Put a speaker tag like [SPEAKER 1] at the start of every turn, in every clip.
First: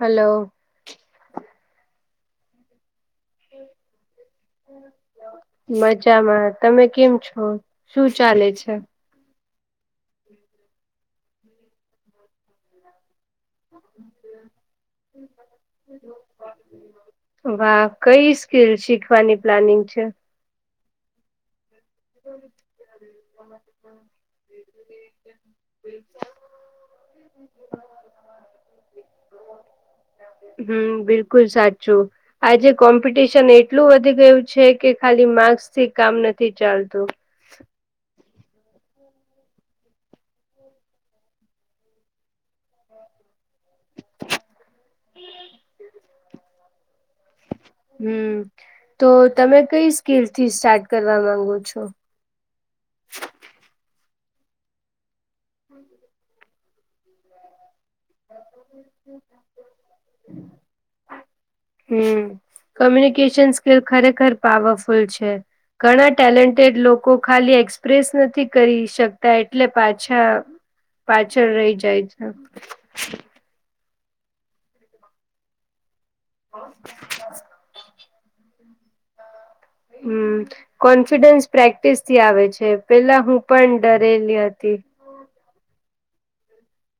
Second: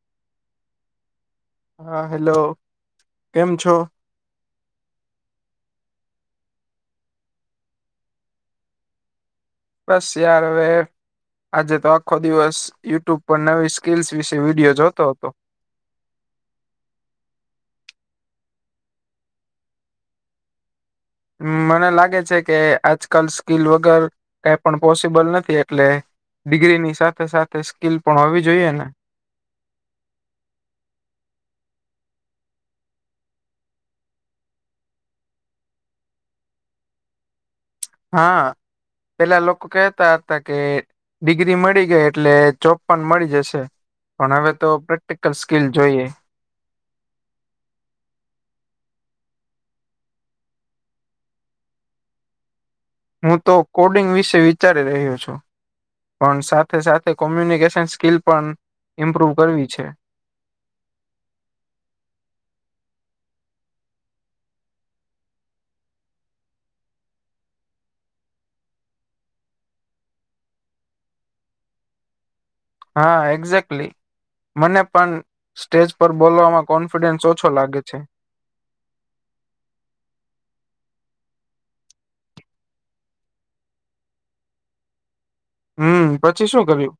[SPEAKER 1] Hello.
[SPEAKER 2] હા hello કેમ છો?
[SPEAKER 1] મજામાં, તમે કેમ છો? શું ચાલે છે?
[SPEAKER 2] બસ યાર હવે આજે તો આખો દિવસ યુટ્યુબ પર નવી સ્કીલ્સ વિશે વિડીયો જોતો હતો.
[SPEAKER 1] વાહ! કઈ સ્કીલ શીખવાની પ્લાનિંગ છે?
[SPEAKER 2] હમ્મ મને લાગે છે કે આજકાલ સ્કીલ વગર કઈ પણ પોસિબલ નથી એટલે ડિગ્રીની સાથે સાથે સ્કીલ પણ હોવી જોઈએ ને.
[SPEAKER 1] હમ્મ બિલકુલ સાચું. આજે કોમ્પિટિશન એટલું વધી ગયું છે કે ખાલી માર્ક્સ થી કામ નથી ચાલતું.
[SPEAKER 2] હા પેલા લોકો કેહેતા હતા કે ડિગ્રી મળી ગઈ એટલે ચોપન મળી જશે. પણ હવે તો પ્રેક્ટિકલ સ્કીલ જોઈએ.
[SPEAKER 1] હમ્મ તો તમે કઈ સ્કેલ થી સ્ટાર્ટ કરવા માંગો છો.
[SPEAKER 2] હું તો કોડિંગ વિશે વિચારી રહ્યો છું.
[SPEAKER 1] હમ.
[SPEAKER 2] પણ સાથે સાથે કોમ્યુનિકેશન સ્કીલ પણ ઇમ્પ્રુવ કરવી છે.
[SPEAKER 1] હમ્મ કોમ્યુનિકેશન સ્કીલ ખરેખર પાવરફુલ છે. ઘણા ટેલેન્ટેડ લોકો ખાલી એક્સપ્રેસ નથી કરી શકતા એટલે પાછા પાછળ રહી જાય છે.
[SPEAKER 2] હા એક્ઝેક્ટલી મને પણ સ્ટેજ પર બોલવામાં કોન્ફિડન્સ ઓછો લાગે છે.
[SPEAKER 1] હમ્મ. કોન્ફિડન્સ પ્રેક્ટિસ થી આવે છે પેલા હું પણ ડરેલી હતી.
[SPEAKER 2] હમ્મ પછી શું કર્યું.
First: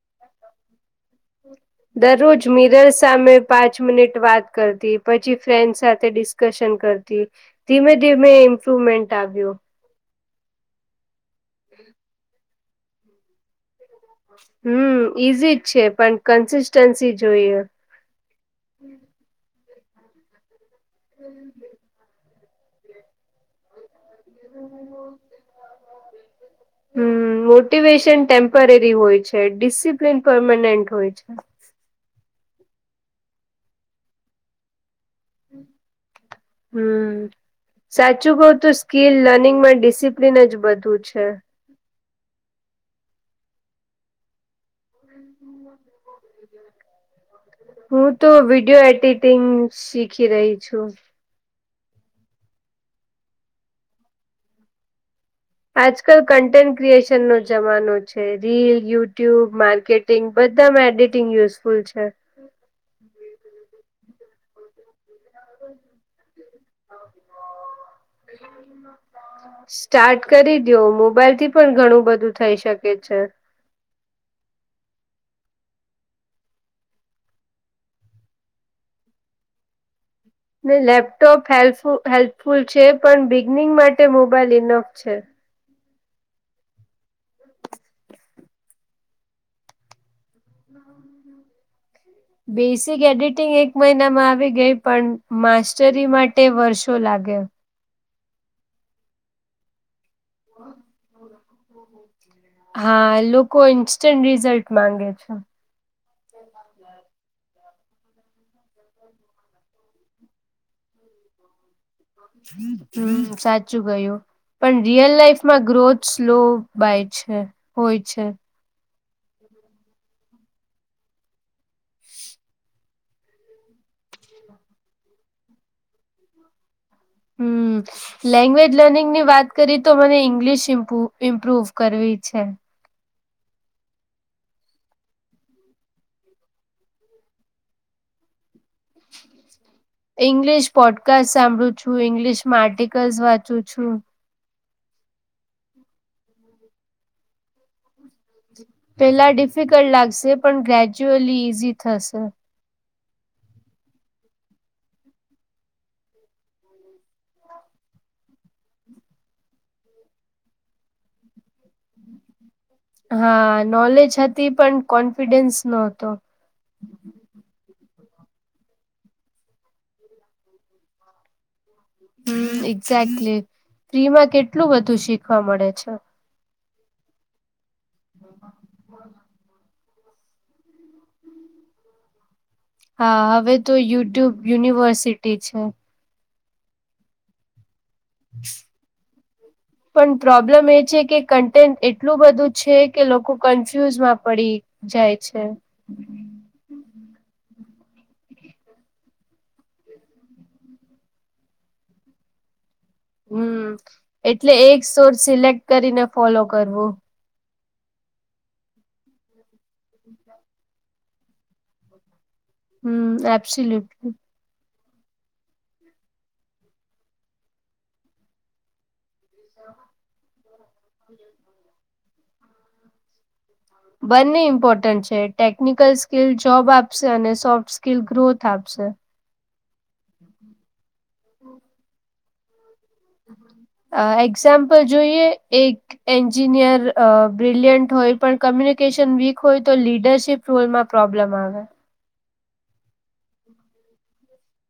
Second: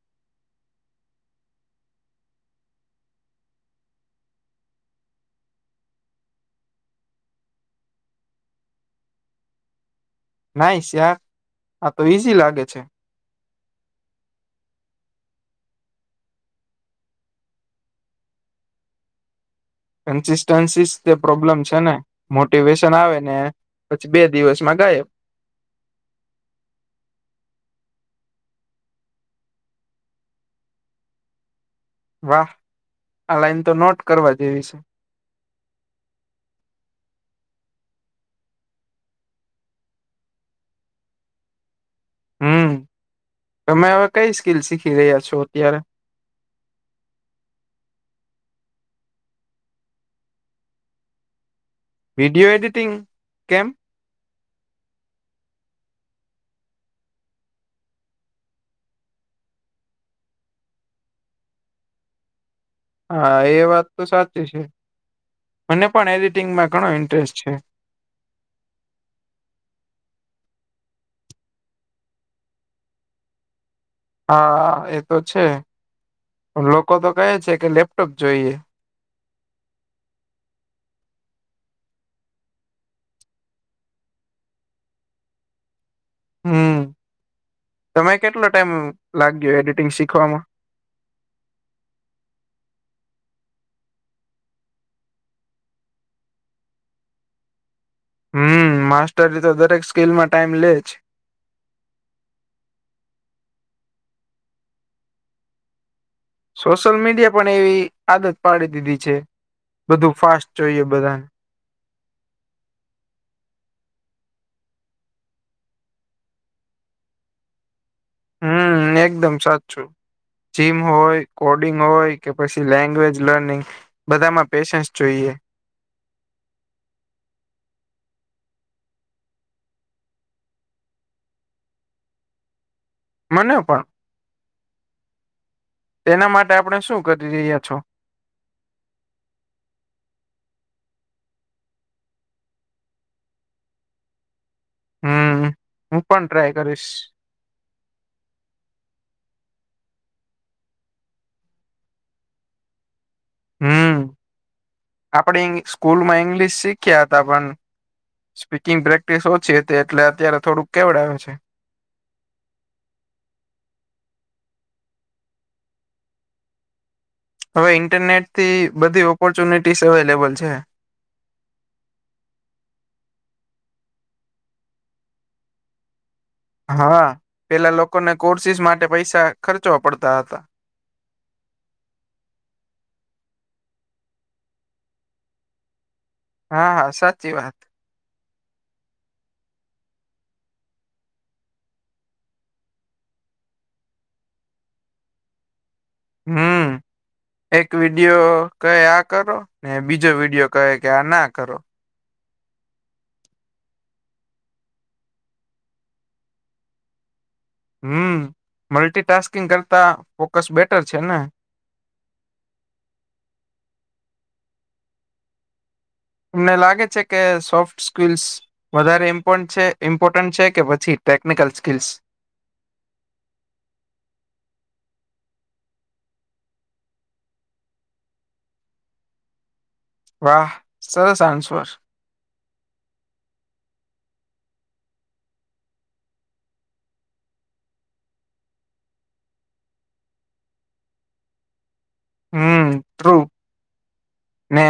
[SPEAKER 1] દરરોજ મિરર સામે પાંચ મિનિટ વાત કરતી પછી ફ્રેન્ડ સાથે ડિસ ડિસકશન કરતી ધીમે ધીમે ઇમ્પ્રુવમેન્ટ આવ્યો.
[SPEAKER 2] નાઈ શ્યા આા તો ઈઝી લાગે છે.
[SPEAKER 1] હમ્મ ઈઝી જ છે પણ કન્સિસ્ટન્સી જોઈએ.
[SPEAKER 2] કન્સિસ્ટન્સી તે પ્રોબ્લેમ છે ને મોટિવેશન આવે ને પછી બે. દિવસમાં ગાયબ.
[SPEAKER 1] હમ્મ મોટિવેશન ટેમ્પરરી હોય છે ડિસિપ્લિન પરમાનેન્ટ હોય છે.
[SPEAKER 2] વાહ આ લાઈન તો નોટ કરવા જેવી છે.
[SPEAKER 1] હમ્મ. સાચું કઉ તો સ્કીલ લર્નિંગમાં ડિસિપ્લન જ બધું છે.
[SPEAKER 2] હમ્મ તમે હવે કઈ સ્કીલ શીખી રહ્યા છો અત્યારે
[SPEAKER 1] હું તો વિડીયો એડિટિંગ શીખી રહી છું
[SPEAKER 2] વિડીયો એડિટીંગ કેમ્પ
[SPEAKER 1] આજકાલ કન્ટેન્ટ ક્રિએશન નો જમાનો છે રીલ યુટ્યુબ માર્કેટ બધામાં એડિટિંગ યુઝફુલ છે.
[SPEAKER 2] હા એ વાત તો સાચી છે મને પણ એડિટિંગમાં ઘણો ઇન્ટરેસ્ટ છે.
[SPEAKER 1] એ સ્ટાર્ટ કરી દ્યો મોબાઈલ થી પણ ઘણું બધું થઈ શકે છે
[SPEAKER 2] હા એ તો છે લોકો તો કહે છે કે લેપટોપ જોઈએ.
[SPEAKER 1] હા લેપટોપ હેલ્પ હેલ્પફુલ છે પણ બિગનિંગ માટે મોબાઈલ ઇનફ છે
[SPEAKER 2] હમ્મ તમે કેટલો ટાઈમ લાગ્યો એડિટિંગ શીખવામાં
[SPEAKER 1] બેસિક એડિટિંગ એક મહિનામાં આવી ગઈ પણ માસ્ટરી માટે વર્ષો લાગ્યો.
[SPEAKER 2] હમ્મ માસ્ટરી તો દરેક સ્કીલમાં ટાઈમ લેજ
[SPEAKER 1] હા લોકો ઇન્સ્ટન્ટ રિઝલ્ટ માંગે છે.
[SPEAKER 2] સોશિયલ મીડિયા પણ એવી આદત પાડી દીધી છે બધું ફાસ્ટ જોઈએ બધાને
[SPEAKER 1] હમ્મ સાચું ગયું પણ રિયલ લાાઈફમાં ગ્રોથ સ્લો બાય છે હોય છે.
[SPEAKER 2] હમ્મ એકદમ સાચું જીમ હોય કોડિંગ હોય કે પછી લેંગ્વેજ લર્નિંગ બધામાં પેશન્સ જોઈએ.
[SPEAKER 1] હમ્મ લેંગ્વેજ લર્નિંગ ની વાત કરી તો મને ઈંગ્લિશ ઇમ્પ ઇમ્પ્રુવ કરવી છે.
[SPEAKER 2] મને પણ એના માટે આપણે શું કરી રહ્યા છો. [inaudible]
[SPEAKER 1] ઈંગ્લિશ પોડકાસ્ટ સાંભળું છુ, ઇંગ્લિશમા આર્ટિકલ્સ વાંચુ છુ.
[SPEAKER 2] હમ હું પણ ટ્રાય કરીશ
[SPEAKER 1] પેલા ડિફિકલ્ટ લાગશે પણ ગ્રેજ્યુઅલી ઈઝી થશે.
[SPEAKER 2] હમ આપે સ્કૂલમાં ઈંગ્લિશ શીખ્યા હતા, પણ સ્પીકિંગ પ્રેક્ટિસ ઓછી તે એટલે અત્યારે થોડુંક કેવડ આવે છે.
[SPEAKER 1] હા નોલેજ હતી પણ કોન્ફિડન્સ ન હતો.
[SPEAKER 2] હવે ઇન્ટરનેટ થી બધી ઓપોર્ચ્યુનિટીસ અવેલેબલ છે.
[SPEAKER 1] હમ એક્ઝેક્ટલી ફ્રી માં કેટલું બધું શીખવા મળે છે.
[SPEAKER 2] હા પેલા લોકોને કોર્સીિસ માટે પૈસા ખર્ચવા પડતા હતા.
[SPEAKER 1] હા હવે તો યુટ્યુબ યુનિવર્સિટી છે.
[SPEAKER 2] હા હા સાચી વાત
[SPEAKER 1] [inaudible]
[SPEAKER 2] [inaudible]
[SPEAKER 1] પણ પ્રોબ્લેમ એ છે કે કન્ટેન્ટ એટલું બધું છે, કે લોકો કન્ફ્યુઝમાં પડી જાય છે.
[SPEAKER 2] હમ્મ એક વિડિયો કહે આ કરો ને બીજો વિડિયો કહે કે આ ના કરો
[SPEAKER 1] હમ એટલે એક સોર સિલેક્ટ કરીને ફોલો કરવુ
[SPEAKER 2] હમ મલ્ટીટાસ્કિંગ કરતા ફોકસ બેટર છેને.
[SPEAKER 1] હમ એપસી લિટ
[SPEAKER 2] અમને લાગે છે, કે સોફ્ટ સ્કલ્સ વધારે મ્પ ઇમ્પોર્ટન્ટ છે, કે પછી ટેકનિકલ સ્કીલ્સ
[SPEAKER 1] બંને ઇમ્પોર્ટન્ટ છે, ટેકનિકલ સ્કીિલ જોબ આપશે અને સોફ્ટવે સ્કીિલ ગ્રોથ આપશે
[SPEAKER 2] વાહ સર સર સાન્સવ
[SPEAKER 1] હમ્મ અ એક્ઝામ્પલ જોઈએ, એક એન્જિનિયર બ્રિલિયન્ટ હોય, પણ કોમ્યુનિકેશન વીક હોય તો લીડરશીપ. ટોલ માં પ્રોબ્લેમ આવે
[SPEAKER 2] હમ્મ ને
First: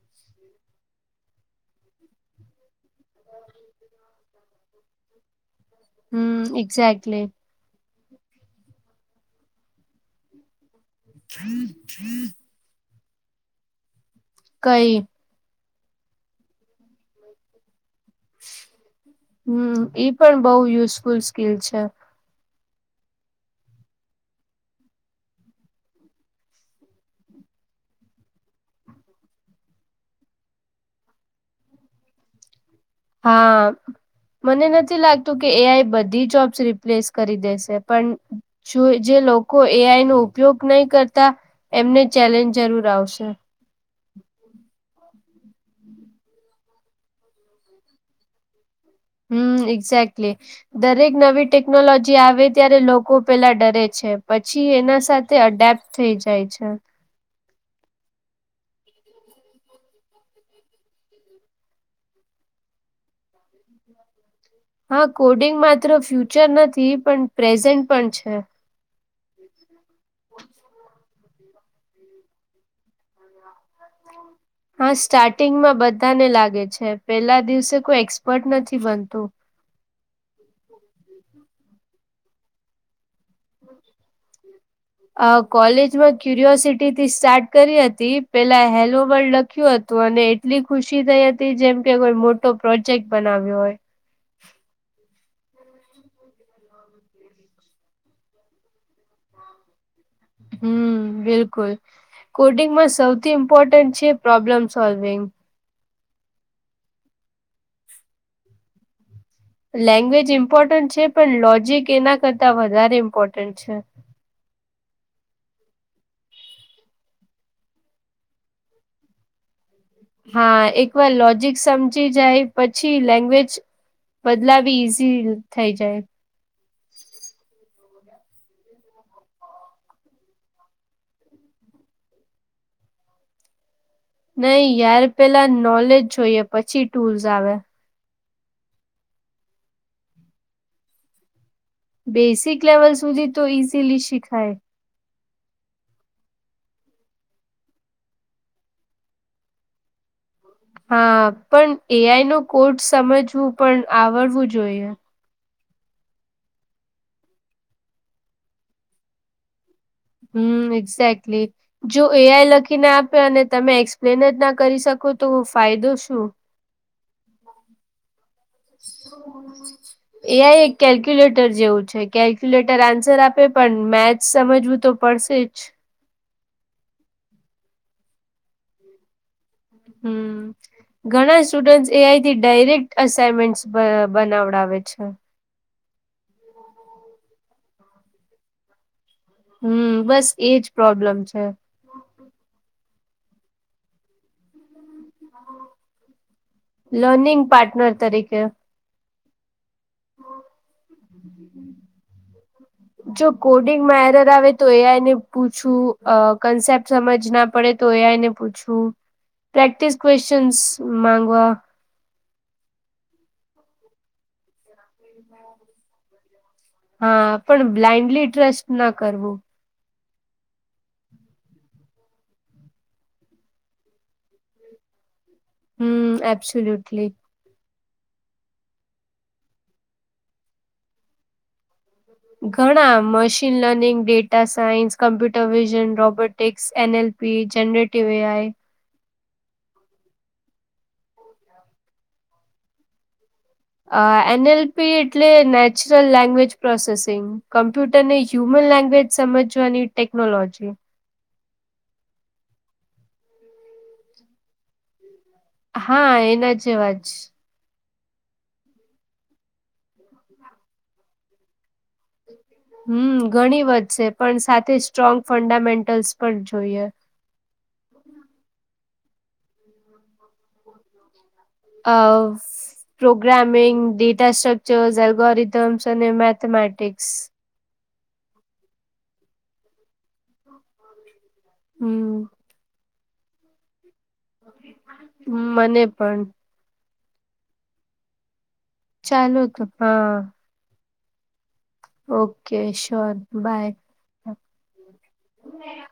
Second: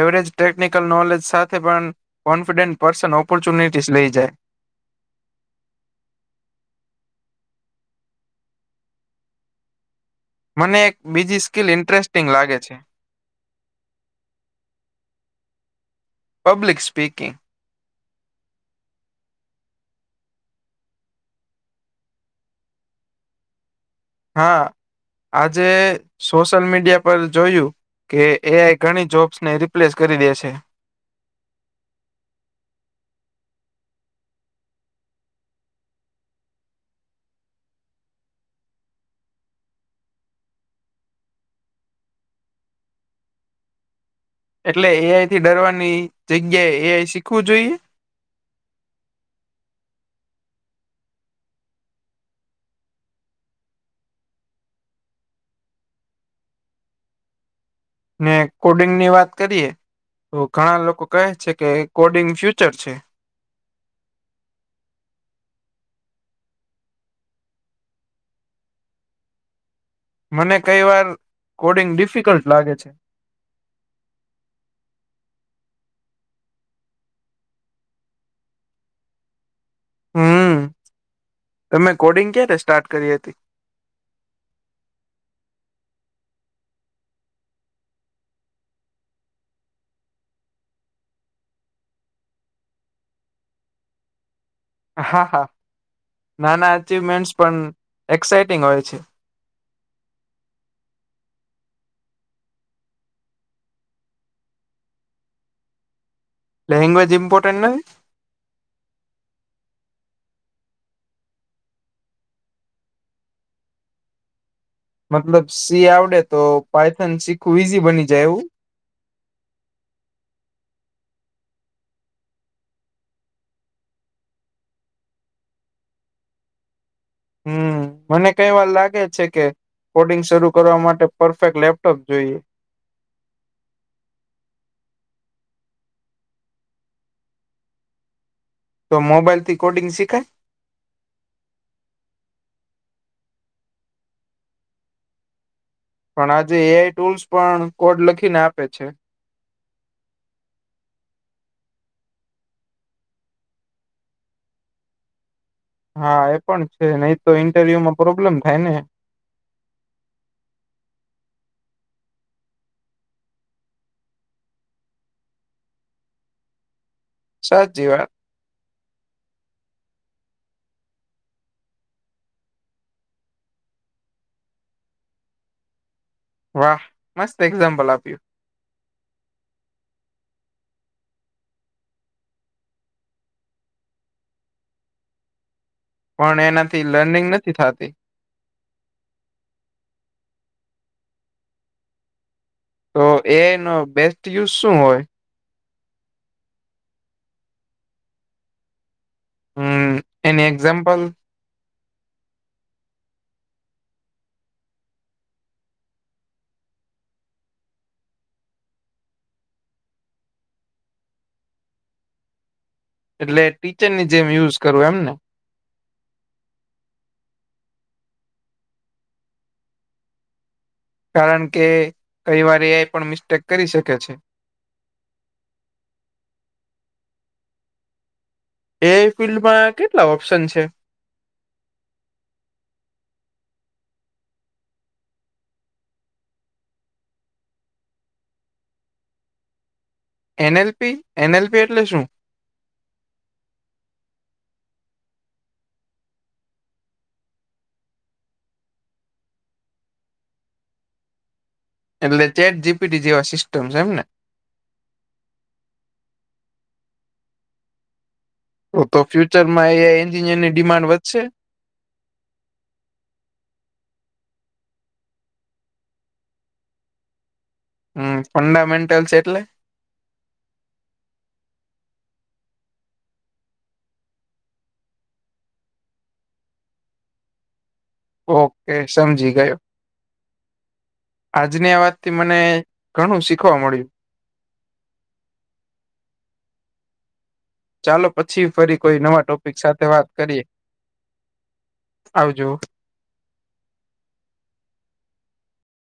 [SPEAKER 2] એવરેજ ટેકનિકલ નોલેજ સાથે પણ કોન્ફિડન્ટ પર્સન ઓપોર્ચ્યુનિટીસ લઇ જાય.
[SPEAKER 1] હમ એક્ઝાક્ટલી
[SPEAKER 2] મને એક બીજી સ્કીિલ ઇન્ટરેસ્ટિંગ લાગે છે.
[SPEAKER 1] કઈ
[SPEAKER 2] પબ્લિક સ્પીકિંગ
[SPEAKER 1] હમ ઈ પણ બહુ યુઝફુલ સ્કીિલ છે.
[SPEAKER 2] હા આજે સોશિયલ મીડિયા પર જોયુ. કે એ આઈ ઘણી જોબ્સ ને રિપ્લેસ કરી દે છે.
[SPEAKER 1] હા મને નથી લાગતું કે એ આઈ બધી જોબ્સ રિપ્લેસ કરી દેશે પણ જો જે લોકો એઆઈ નો ઉપયોગ નહી, કરતા એમને ચેલેન્જ જરૂર આવશે
[SPEAKER 2] એટલે એઆઈ થી ડરવાની જગ્યાએ એઆઈ શીખવું જોઈએ.
[SPEAKER 1] હમ એક્ઝક્ટલી દરેક નવી ટેકનોલોજી આવે ત્યારે લોકો પેલા ડરે છે, પછી એના સાથે અડપ્ટ થઈ જાય છે.
[SPEAKER 2] ને કોડિંગ ની વાત કરીએ તો ઘણા લોકો કહે છે કે કોડિંગ ફ્યુચર છે.
[SPEAKER 1] [inaudible] હા કોડિંગ માત્ર ફ્યુચર નથી પણ પ્રેઝન્ટ પણ છે. [unintelligible]
[SPEAKER 2] મને કઈ વાર કોડિંગ ડિફિકલ્ટ લાગે છે. [inaudible]
[SPEAKER 1] હા સ્ટાર્ટિંગમાં બધાને લાગે છે પેલા દિવસે કોઈ એક્સપર્ટ નથી બનતું.
[SPEAKER 2] હમ તમે કોડિંગ ક્યારે સ્ટાર્ટ કરી હતી. [inaudible]
[SPEAKER 1] અ કોલેજમાં ક્યુરિયોસિટી થી સ્ટાર્ટ કરી હતી પેલા હેલોવર્ લખ્યું હતું અને. એટલી ખુશી થઈ હતી જેમ કે કોઈ મોટો પ્રોજેક્ટ બનાવ્યો હોય.
[SPEAKER 2] હા હા નાના અચીવમેન્ટ પણ એક્સાઈટિંગ હોય છે.
[SPEAKER 1] હમ બિલકુલ. કોડિંગમાં સૌથી ઇમ્પોર્ટન્ટ છે પ્રોબ્લેમ સોલ્વિંગ.
[SPEAKER 2] લેગ્વવેજ ઈમપોટેન્ટ નહી.
[SPEAKER 1] લેંગ્વેજ ઇમ્પોર્ટન્ટ છે પણ લોજીક એના કરતા વધારે ઇમ્પોર્ટન્ટ છે.
[SPEAKER 2] મતલબ સી આવડે તો પાયથન શીખવુ ઈઝી બની જાય એવું.
[SPEAKER 1] હા એકવાર લોજિક સમજી જાય પછી લેંગ્વેજ. બદલાવી ઈઝી થઈ જાય.
[SPEAKER 2] હમ મને કઈ વાર લાગે છે કે. કોડિંગ શરૂ કરવા માટે પરફેક્ટ લેપટોપ જોઈએ.
[SPEAKER 1] નઈ યાર પેલા નોલેજ જોઈએ પછી ટૂલ્સ આવે.
[SPEAKER 2] તો મોબાઈલ થી કોડિંગ શીખાય.
[SPEAKER 1] બેસિક લેવલ સુધી તો ઈઝીલી શીખાય.
[SPEAKER 2] પણ આજે એ આઈ ટૂલ્સ પણ કોડ લખીને આપે છે.
[SPEAKER 1] હા પણ એઆઈ નો કોડ સમજવું પણ આવડવું જોઈએ.
[SPEAKER 2] હા એ પણ છે નહી તો ઈન્ટરવ્યુ માં પ્રોબ્લેમ થાય ને.
[SPEAKER 1] હમ એક્ઝેક્ટલી. જો એઆઈ લખીને આપે અને તમે એક્સપ્લેન જ ના કરી શકો તો ફાયદો શું.
[SPEAKER 2] સાચી વાત.
[SPEAKER 1] [inaudible]
[SPEAKER 2] [inaudible]
[SPEAKER 1] એ આઈ એક કેલ્ક્યુલેટર જેવું છે કેલ્ક્યુલેટર આન્સર આપે પણ મેથ સમજવું તો. પડશે જ.
[SPEAKER 2] વાહ મસ્ત એક્ઝામ્પલ આપ્યું.
[SPEAKER 1] હમ. ઘણા સ્ટુડન્ટ એઆઈથી ડાયરેક્ટ અસાઈનમેન્ટ બનાવડાવે છે.
[SPEAKER 2] પણ એનાથી લર્નિંગ નથી થાતી.
[SPEAKER 1] હમ બસ એજ પ્રોબ્લેમ છે.
[SPEAKER 2] તો એઆઈનો બેસ્ટ યુઝ શું હોય.
[SPEAKER 1] લર્નિંગ પાર્ટનર તરીકે.
[SPEAKER 2] હમ એની એક્ઝામ્પલ.
[SPEAKER 1] જો કોડિંગમાં એરર આવે તો એ આઈ ને પૂછું કન્સેપ્ટ. સમજ ના પડે તો એ આઈ પૂછવું પ્રેક્ટિસ ક્વેશચન્સ માંગવા.
[SPEAKER 2] એટલે ટીચરની જેમ યુઝ કરવું એમ ને.
[SPEAKER 1] હા પણ બ્લાઈન્ડલી ટ્રસ્ટ ના કરવું.
[SPEAKER 2] કારણ કે કઈ વાર એ આઈ પણ મિસ્ટેક કરી શકે છે.
[SPEAKER 1] હમ એબ્સોલ્યુટલી.
[SPEAKER 2] એ આઈ ફિલ્ડમાં કેટલા ઓપ્શન છે.
[SPEAKER 1] ઘણા machine learning, data science, computer vision robotics એ પ generative A I
[SPEAKER 2] N LP NLP એટલે શુ
[SPEAKER 1] અ એનએલપી એટલે નેચરલ લેંગ્વેજ પ્રોસેસિંગ કમ્પ્યુટર ને હ્યુમન લેંગ્વેજ સમજવાની ટેકનોલોજી
[SPEAKER 2] એટલે ચેટ જીપીટી જેવા સિસ્ટમ છે, એમ ને
[SPEAKER 1] હા એના જેવાજ
[SPEAKER 2] તો તો ફ્યુચર માં એ આઈ એન્જિનની ડિમાન્ડ વધશે
[SPEAKER 1] હમ ઘણી વધ છે, પણ સાથે સ્ટ્રોંગ ફંડામેન્ટલ્સ પણ જોઈએ.
[SPEAKER 2] હમ ફંડામેન્ટલ્સ એટલે [inaudible]
[SPEAKER 1] અ પ્રોગ્રામિંગ, ડેટા સ્ટ્રક્ચરસ, એલ્ગોરથમ્સ અને મેથમેટિક્સ
[SPEAKER 2] ઓકે સમજી ગયો આજની આ વાતથી મને
[SPEAKER 1] હમ
[SPEAKER 2] ઘણું શીખવા મળ્યુ
[SPEAKER 1] મને પણ
[SPEAKER 2] ચાલો પછી ફરી કોઈ નવા
[SPEAKER 1] ચાલો
[SPEAKER 2] ટોપિક
[SPEAKER 1] તો
[SPEAKER 2] સાથે વાત
[SPEAKER 1] હા
[SPEAKER 2] કરીએ. આવજો
[SPEAKER 1] ઓકે શ્યોર બાય [inaudible]